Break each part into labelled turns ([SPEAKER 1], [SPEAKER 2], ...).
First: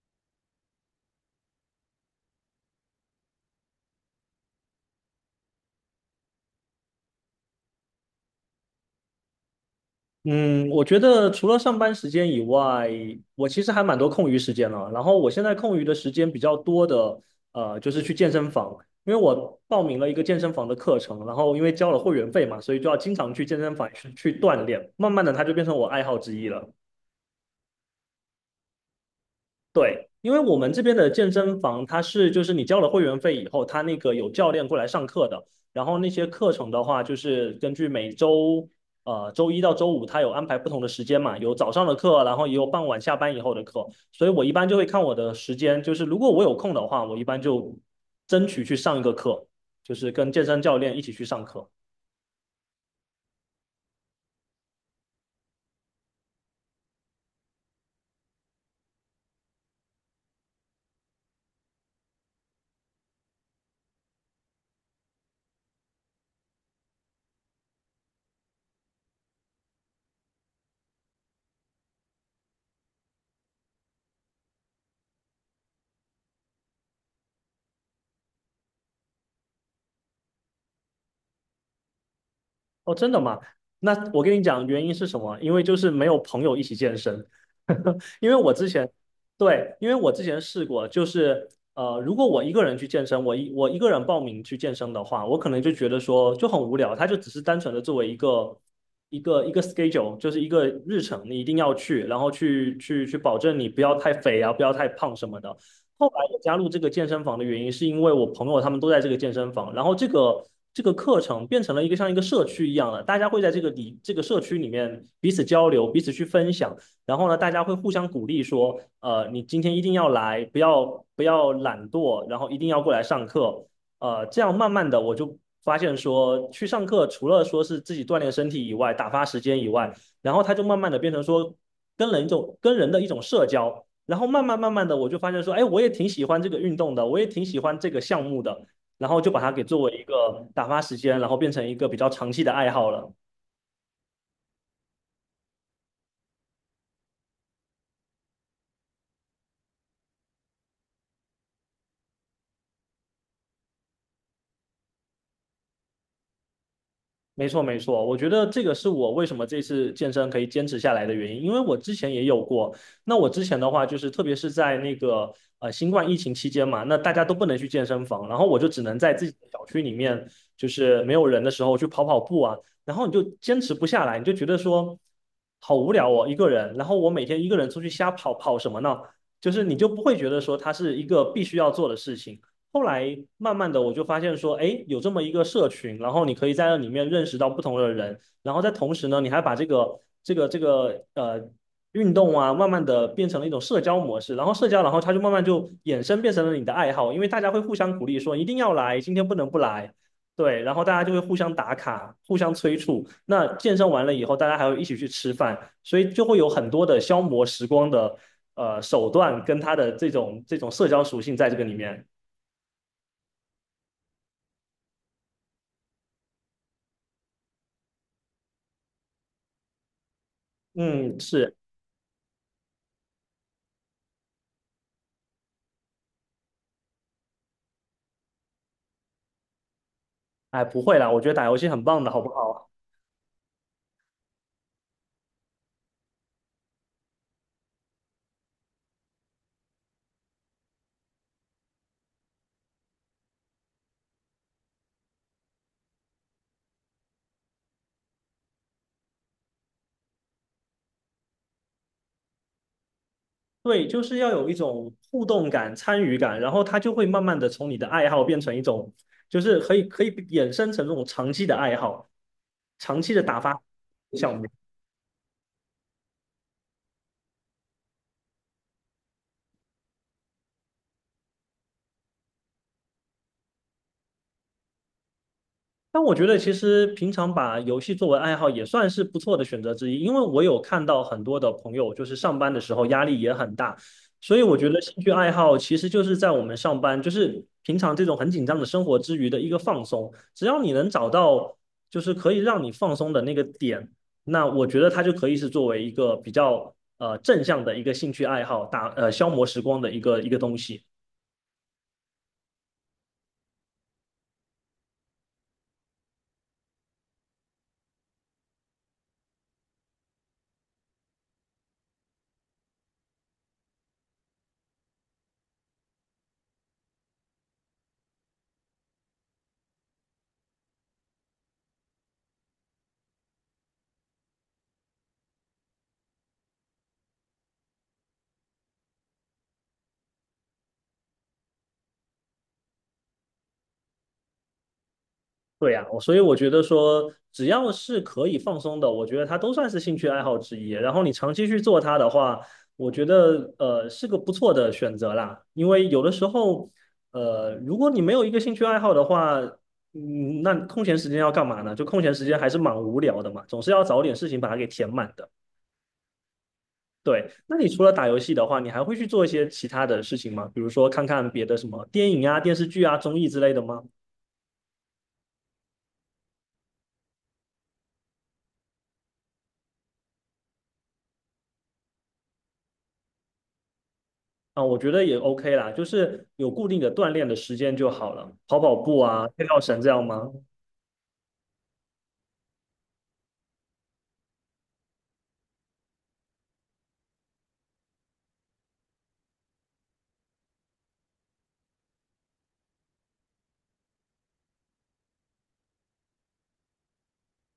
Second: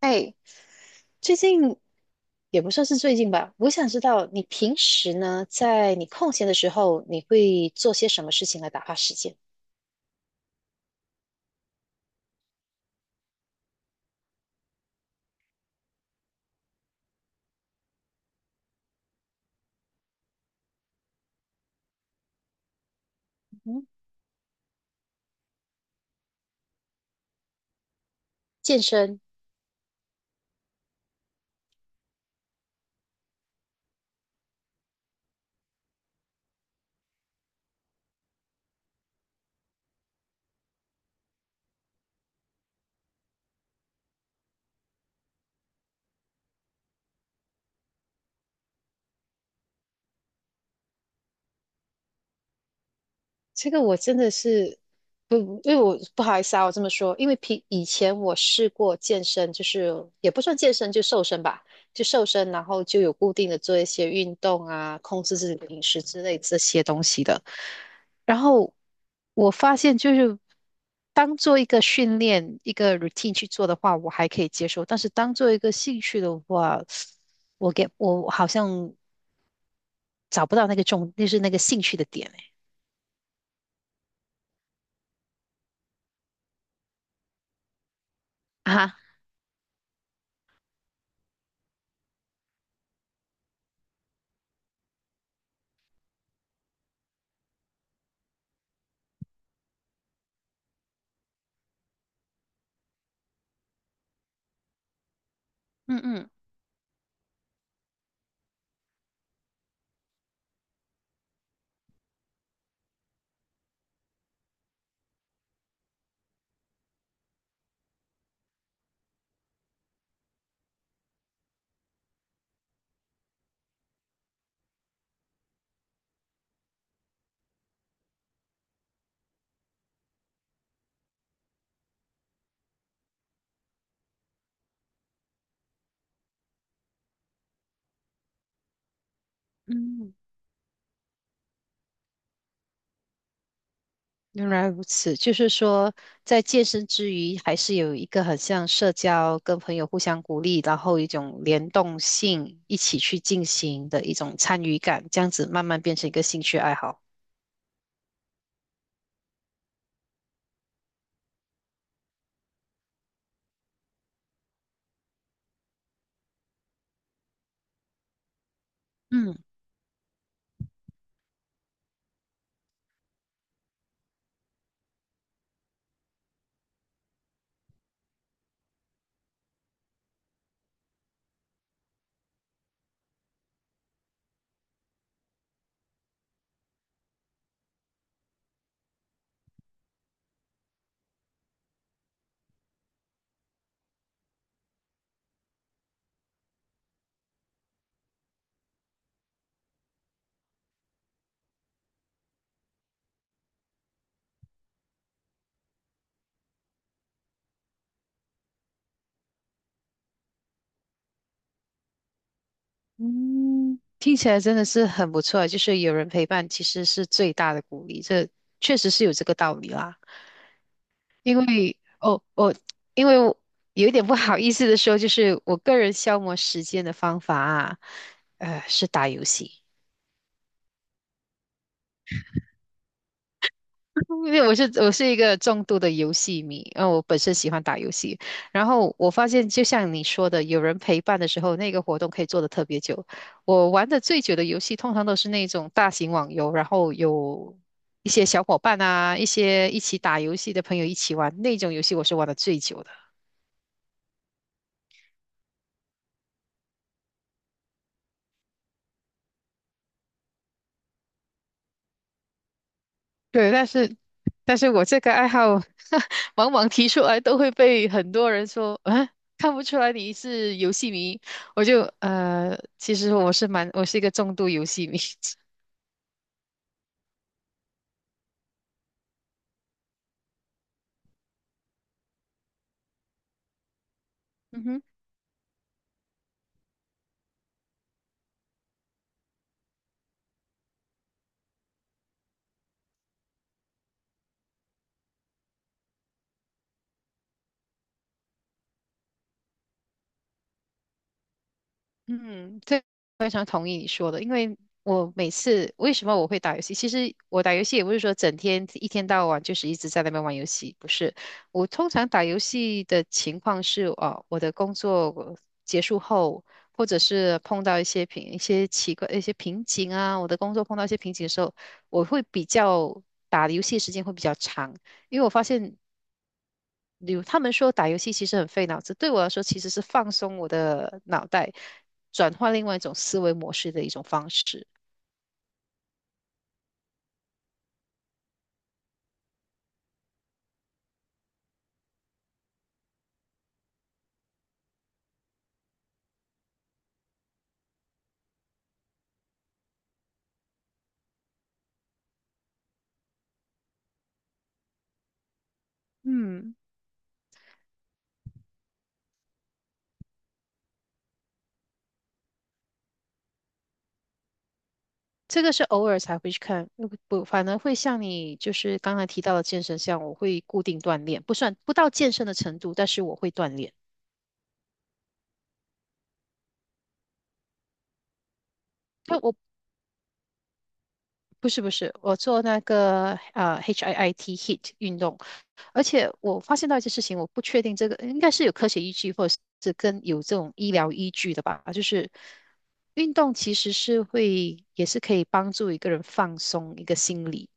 [SPEAKER 1] 哎，最近也不算是最近吧，我想知道你平时呢，在你空闲的时候，你会做些什么事情来打发时间？
[SPEAKER 2] 嗯，我觉得除了上班时间以外，我其实还蛮多空余时间了。然后我现在空余的时间比较多的，就是去健身房，因为我报名了一个健身房的课程，然后因为交了会员费嘛，所以就要经常去健身
[SPEAKER 1] 嗯，
[SPEAKER 2] 房去锻炼。慢慢的，它就变成我爱好之一了。
[SPEAKER 1] 健身、
[SPEAKER 2] 对，因为我们这边的健身房，就是你交了会员费以后，它那个有教练过来上课的。然后那些课程的话，就是根据每周周一到周五，它有安排不同的时间嘛，有早上的课，然后也有傍晚下班以后的课。所以我一般就会看我的时间，就是如果我有空的话，我一般就争取去上一个课，就是跟健身教练一起去上课。
[SPEAKER 1] 这个我真的是不，因为我不好意思啊，我这么说，因为平以前我试过健身，就是也不算健身，就瘦身吧，就瘦身，然后就有固定的做一些运动啊，控制自己的饮食之类这些东西的。然后我发现，就是当做一个训练、一个 routine 去做的话，我还可以接受；但是当做一个兴趣的话，我好像找不到那个重，就是那个兴趣的点诶
[SPEAKER 2] 哦，真的吗？那我跟你讲，原因是什么？因为就是没有朋友一起健身。因为我之前，
[SPEAKER 1] 啊，
[SPEAKER 2] 对，因为我之前试过，就是如果我一个人去健身，我一个人报名去健身的话，我可能就觉得说就很无聊，它就只是单纯的作为一个 schedule，就是一个日程，你一定要去，然后去保证你不要太肥啊，不要太胖什么的。
[SPEAKER 1] 嗯
[SPEAKER 2] 后来
[SPEAKER 1] 嗯
[SPEAKER 2] 我加入这个健身房的原因，是因为我朋友他们都在这个健身房，然后这个课程变成了一个像一个社区一样的，大家会在这个里这个社区里面彼此交流，彼此去分享，然后呢，大家会互相鼓励说，你今天一定要来，不要懒惰，然后一定要过来上课，这样慢慢的我就发现说，去上课除了说是自己锻炼身体以外，打发时间以外，然后它就慢慢的变成说跟人的一种社交。然后慢慢慢慢的，我就发现说，哎，我也挺喜欢这个运动的，我也挺喜欢这个项目的，然后就把它给作为一
[SPEAKER 1] 嗯。
[SPEAKER 2] 个打发时间，然后变成一个比较长期的爱好了。
[SPEAKER 1] 原来如此，就是说，在健身之余，还是有一个很像社交，跟朋友互相鼓励，然后一种联动性，一起去进行的一种参与感，这样子慢慢变成一个兴趣爱好。
[SPEAKER 2] 没错，没错，我觉得这个是我为什么这次健身可以坚持下来的原因，因为我之前也有过。那我之前的话，就是特别是在那个新冠疫情期间嘛，那大家都不能去健身房，然后我就只能在自己
[SPEAKER 1] 嗯
[SPEAKER 2] 的小区里面，就是没有人的时候去跑跑步啊，然后你就坚持不下来，你就觉得说好无聊哦，一个人，然后我每天一个人出去瞎跑，跑什么呢？就是你就不会觉得说它是一个必须要做的事情。后来慢慢的我就发现说，哎，有这么一个社群，然后你可以在那里面认识到不同的人，然后在同时呢，你还把这个运动啊，慢慢的变成了一种社交模式，然后社交，然后它就慢慢就衍生变成了你的爱好，因为大家会互相鼓励说一定要来，今天不能不来，对，然后大家就会互相打卡，互相催促。那健身完了以后，大家还会一起去吃饭，所以就会有很多的消磨时光的手段跟它的这种社交属性在这个里面。
[SPEAKER 1] 嗯，听起来真的是很不错啊，就是有人陪伴其实是最大的鼓励，这确实是有这个道理啦。
[SPEAKER 2] 嗯，
[SPEAKER 1] 因
[SPEAKER 2] 是，
[SPEAKER 1] 为哦，我因为我有一点不好意思的说，就是我个人消磨时间的方法啊，是打游戏。
[SPEAKER 2] 哎，不会啦，我觉得打游戏很棒的，好不好？
[SPEAKER 1] 因为我是一个重度的游戏迷，然后我本身喜欢打游戏，然后我发现就像你说的，有人陪伴的时候，那个活动可以做得特别久。我玩的最久的游戏，通常都是那种大型网游，然后有一些小伙伴啊，一些一起打游戏的朋友一起玩，那种游戏我是玩的最久的。
[SPEAKER 2] 对，就是要有一种互动感、参与感，然后它就会慢慢的从你的爱好变成一种，就是可以衍生成这种长期的爱好、长期的打
[SPEAKER 1] 对，
[SPEAKER 2] 发
[SPEAKER 1] 但是
[SPEAKER 2] 项目。
[SPEAKER 1] 我这个爱好，往往提出来都会被很多人说，啊，看不出来你是游戏迷。我就其实我是蛮，我是一个重度游戏迷。
[SPEAKER 2] 但我觉得其实平常把游戏作为爱好也算是不错的选择之一，因为我有看到很多的朋友就是上班的时候压力也很大，所以我
[SPEAKER 1] 嗯
[SPEAKER 2] 觉得
[SPEAKER 1] 哼。
[SPEAKER 2] 兴趣爱好其实就是在我们上班，就是平常这种很紧张的生活之余的一个放松。只要你能找到就是可以让你放松的那个点，那我觉得它就可以是作为一个比较正向的一个兴趣爱好，消磨时光的一个东西。
[SPEAKER 1] 嗯，这非常同意你说的，因为我每次为什么我会打游戏？其实我打游戏也不是说整天一天到晚就是一直在那边玩游戏，不是。我通常打游戏的情况是，哦，我的工作结束后，或者是碰到一些奇怪一些瓶颈啊，我的工作碰到一些瓶颈的时候，我会比较打游戏的时间会比较长，因为我发现。如他们说打游戏其实很费脑子，对我来说其实是放松我的脑袋，转换另外一种思维模式的一种方式。
[SPEAKER 2] 对呀，所以我觉得说，只要是可以放松的，我觉得它都算是兴趣爱好之一。然后你长期去做它的话，我觉得是个不错的选择啦。因为有的时候，如果你没有一个兴趣爱好的话，那空闲时间要干嘛呢？就空闲时间还是蛮无聊的嘛，总是要找点事情把它给填满的。
[SPEAKER 1] 嗯，
[SPEAKER 2] 对，那你除了打游戏的话，你还会去做一些其他的事情吗？比如说看看别的什么电影啊、电视剧啊、综艺之类的吗？
[SPEAKER 1] 这个是偶尔才会去看，不，反而会像你就是刚才提到的健身像我会固定锻炼，不算不到健身的程度，但是我会锻炼。
[SPEAKER 2] 啊，我觉得也 OK 啦，就是有固定的锻炼的时间就好了，跑跑步
[SPEAKER 1] 就
[SPEAKER 2] 啊，
[SPEAKER 1] 我
[SPEAKER 2] 跳跳绳这样吗？
[SPEAKER 1] 不是不是，我做那个HIIT 运动，而且我发现到一件事情，我不确定这个应该是有科学依据，或者是跟有这种医疗依据的吧。就是运动其实是会，也是可以帮助一个人放松一个心理，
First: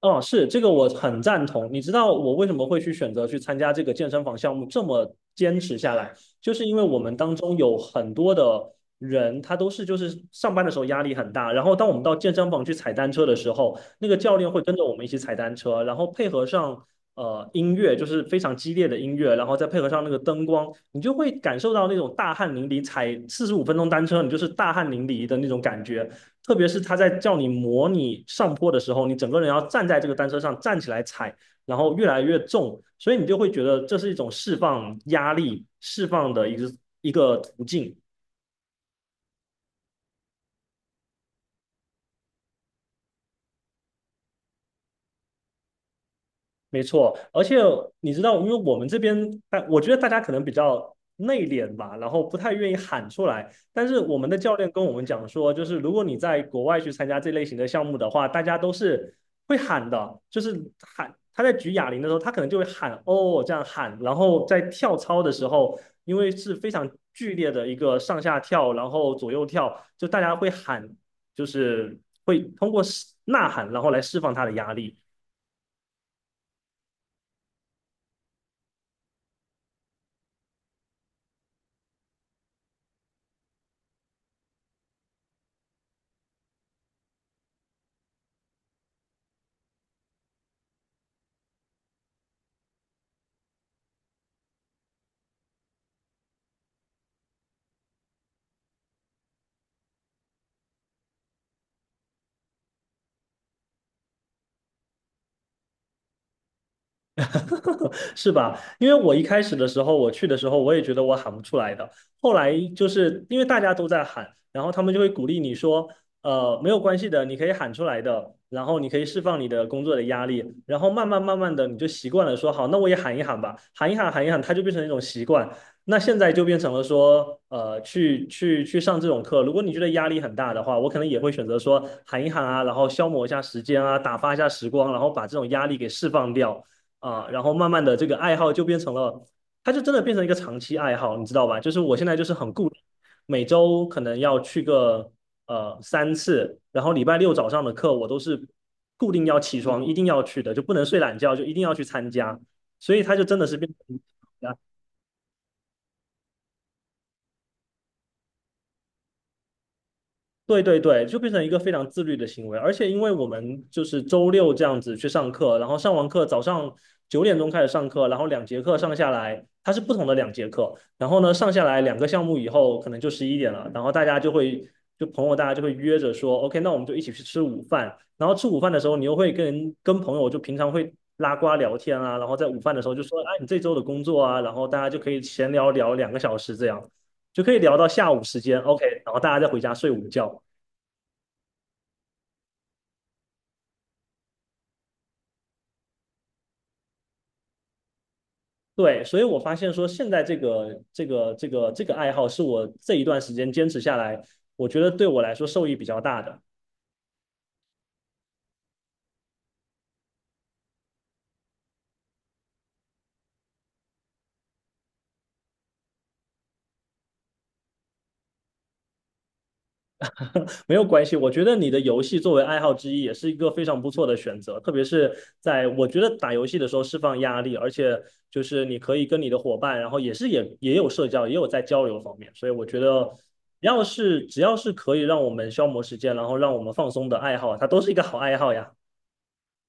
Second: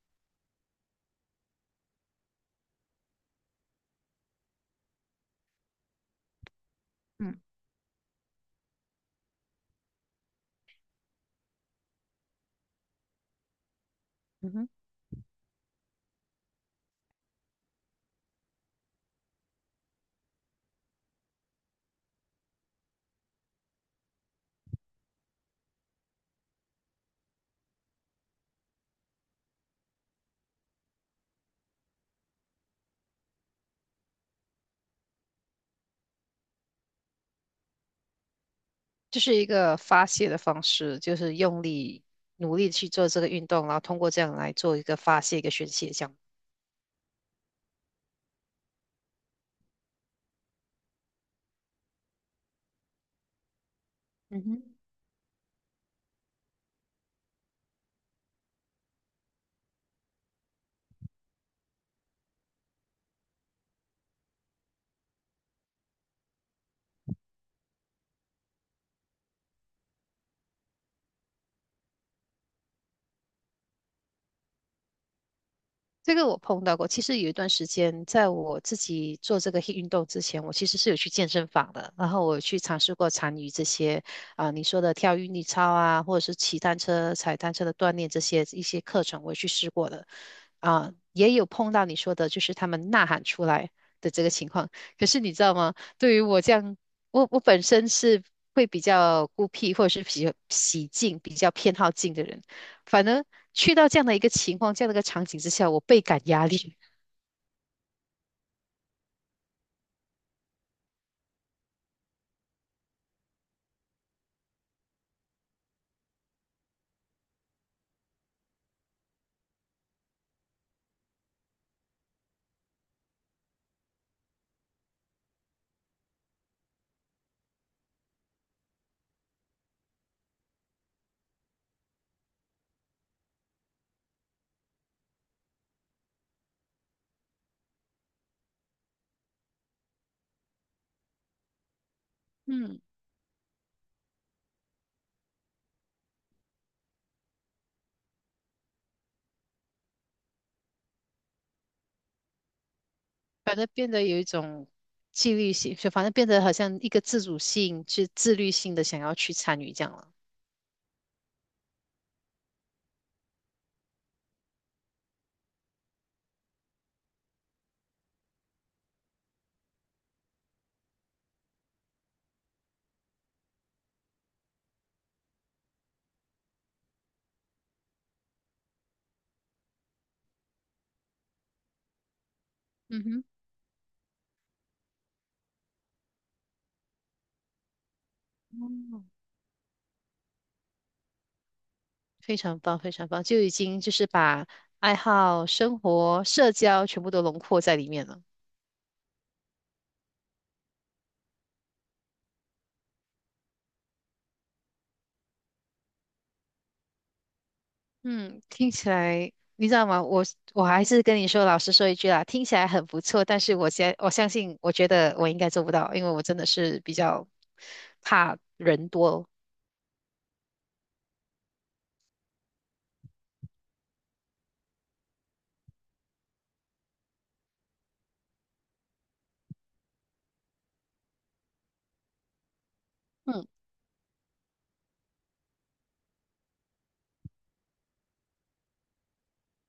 [SPEAKER 2] 哦，是这个我很赞同。你知道我为什么会去选择去参加这个健身房项目，这么坚持下来，就是因为我们当
[SPEAKER 1] 嗯
[SPEAKER 2] 中有很多的人，他就是上班的时候压力很大，然后当我们到健身房去踩单车的时候，那个教练
[SPEAKER 1] 嗯
[SPEAKER 2] 会
[SPEAKER 1] 哼，
[SPEAKER 2] 跟着我们一起踩单车，然后配合上音乐，就是非常激烈的音乐，然后再配合上那个灯光，你就会感受到那种大汗淋漓，踩45分钟单车，你就是大汗淋漓的那种感觉。特别是他在叫你模拟上坡的时候，你整个人要站在这个单车上站起来踩，然后越来越重，所以你就会觉得这是一种释放压力、释放的一个途径。
[SPEAKER 1] 就是一个发泄的方式，就是用力努力去做这个运动，然后通过这样来做一个发泄、一个宣泄，这样。
[SPEAKER 2] 没错，而且你知道，因为我们这边，但我觉得大家可能比较内敛吧，然后不太愿意喊出来。但是我们的
[SPEAKER 1] 嗯
[SPEAKER 2] 教练
[SPEAKER 1] 哼。
[SPEAKER 2] 跟我们讲说，就是如果你在国外去参加这类型的项目的话，大家都是会喊的，就是喊。他在举哑铃的时候，他可能就会喊哦这样喊，然后在跳操的时候，因为是非常剧烈的一个上下跳，然后左右跳，就大家会喊，就是会通过呐喊，然后来释放他的压力。
[SPEAKER 1] 这个我碰到过。其实有一段时间，在我自己做这个 HIIT 运动之前，我其实是有去健身房的，然后我有去尝试过参与这些啊、你说的跳韵律操啊，或者是骑单车、踩单车的锻炼这些一些课程，我也去试过的。啊、也有碰到你说的，就是他们呐喊出来的这个情况。可是你知道吗？对于我这样，我本身是会比较孤僻，或者是比较喜静、比较偏好静的人。反而去到这样的一个情况、这样的一个场景之下，我倍感压力，
[SPEAKER 2] 是吧？因为我一开始的时候，我去的时候，我也觉得我喊不出来的。后来就是因为大家都在喊，然后他们就会鼓励你说，没有关系的，你可以喊出来的，然后你可以释放你的工作的压力，然后慢慢慢慢的你就习惯了说，好，那我也喊一喊吧，喊一喊，喊一喊，它就变成一种习惯。那现在就变成了说，去上这种课，如果你觉得压力很大的话，我可能也会选择说喊一喊啊，然后消磨一下时间啊，打发一下时光，然后把这种压力给释放掉。啊、然后慢慢的这个爱好就变成了，它就真的变成一个长期爱好，你知道吧？就是我现在就是很固定，
[SPEAKER 1] 嗯，
[SPEAKER 2] 每周可能要去个3次，然后礼拜六早上的课我都是固定要起床一定要去的，就不能睡懒觉，就一定要去参加，所以它就真的是
[SPEAKER 1] 反而
[SPEAKER 2] 变
[SPEAKER 1] 变
[SPEAKER 2] 成。
[SPEAKER 1] 得有一种纪律性，就反正变得好像一个自主性、自自律性的想要去参与这样了。
[SPEAKER 2] 对对对，就变成一个非常自律的行为，而且因为我们就是周六这样子去上课，然后上完课早上9点钟开始上课，然后两节课上下来，它是不同的两节课，然后呢上下来2个项目以后可能就11点了，然后大家就会就朋友大家就会约着说，OK，那我们就一起去吃午饭，然后吃午饭的时候你又会跟朋友就平常会拉呱聊天啊，然后在午饭的时候就
[SPEAKER 1] 嗯
[SPEAKER 2] 说，
[SPEAKER 1] 哼，
[SPEAKER 2] 哎，你这周的工作啊，然后大家就可以闲聊聊2个小时这样。就可以聊到下午时间，OK，
[SPEAKER 1] 哦，
[SPEAKER 2] 然后大家再回家睡午觉，
[SPEAKER 1] 非常棒，非常棒，就已经就是把爱好、生活、社交全部都轮廓在里面了。
[SPEAKER 2] 对，所以我发现说，现在这个爱好是我这一段时间坚持下来，我觉得对我来说受益比较大的。
[SPEAKER 1] 嗯，听起来你知道吗？我还是跟你说，老实说一句啦，听起来很不错，但是我相信，我觉得我应该做不到，因为我真的是比较怕人多。
[SPEAKER 2] 没有关系，我觉得你的游戏作为爱好之一也是一个非常不错的选择，特别是在我觉得打游戏的时候释放压力，而且就是你可以跟你的伙伴，然后也有社交，也有在交流方面，所以我觉得
[SPEAKER 1] 嗯，
[SPEAKER 2] 只要是可以让我们消磨时间，然后让我们放松的爱好，它都是一个好爱好呀。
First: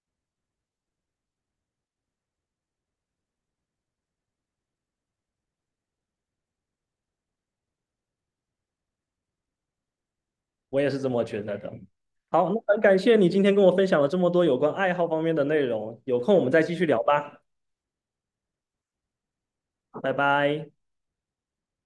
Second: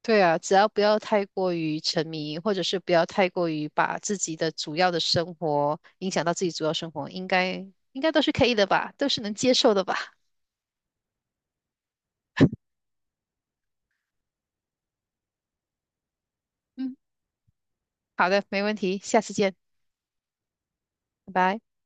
[SPEAKER 1] 对啊，只要不要太过于沉迷，或者是不要太过于把自己的主要的生活影响到自己主要生活，应该都是可以的吧，都是能接受的吧。
[SPEAKER 2] 我也是这么觉得的。好，那很感谢你今天跟我分享了这么多有关爱好方面的内容，有空我们再继续
[SPEAKER 1] 嗯，
[SPEAKER 2] 聊吧，
[SPEAKER 1] 好的，没问题，下次见，
[SPEAKER 2] 拜拜。
[SPEAKER 1] 拜拜。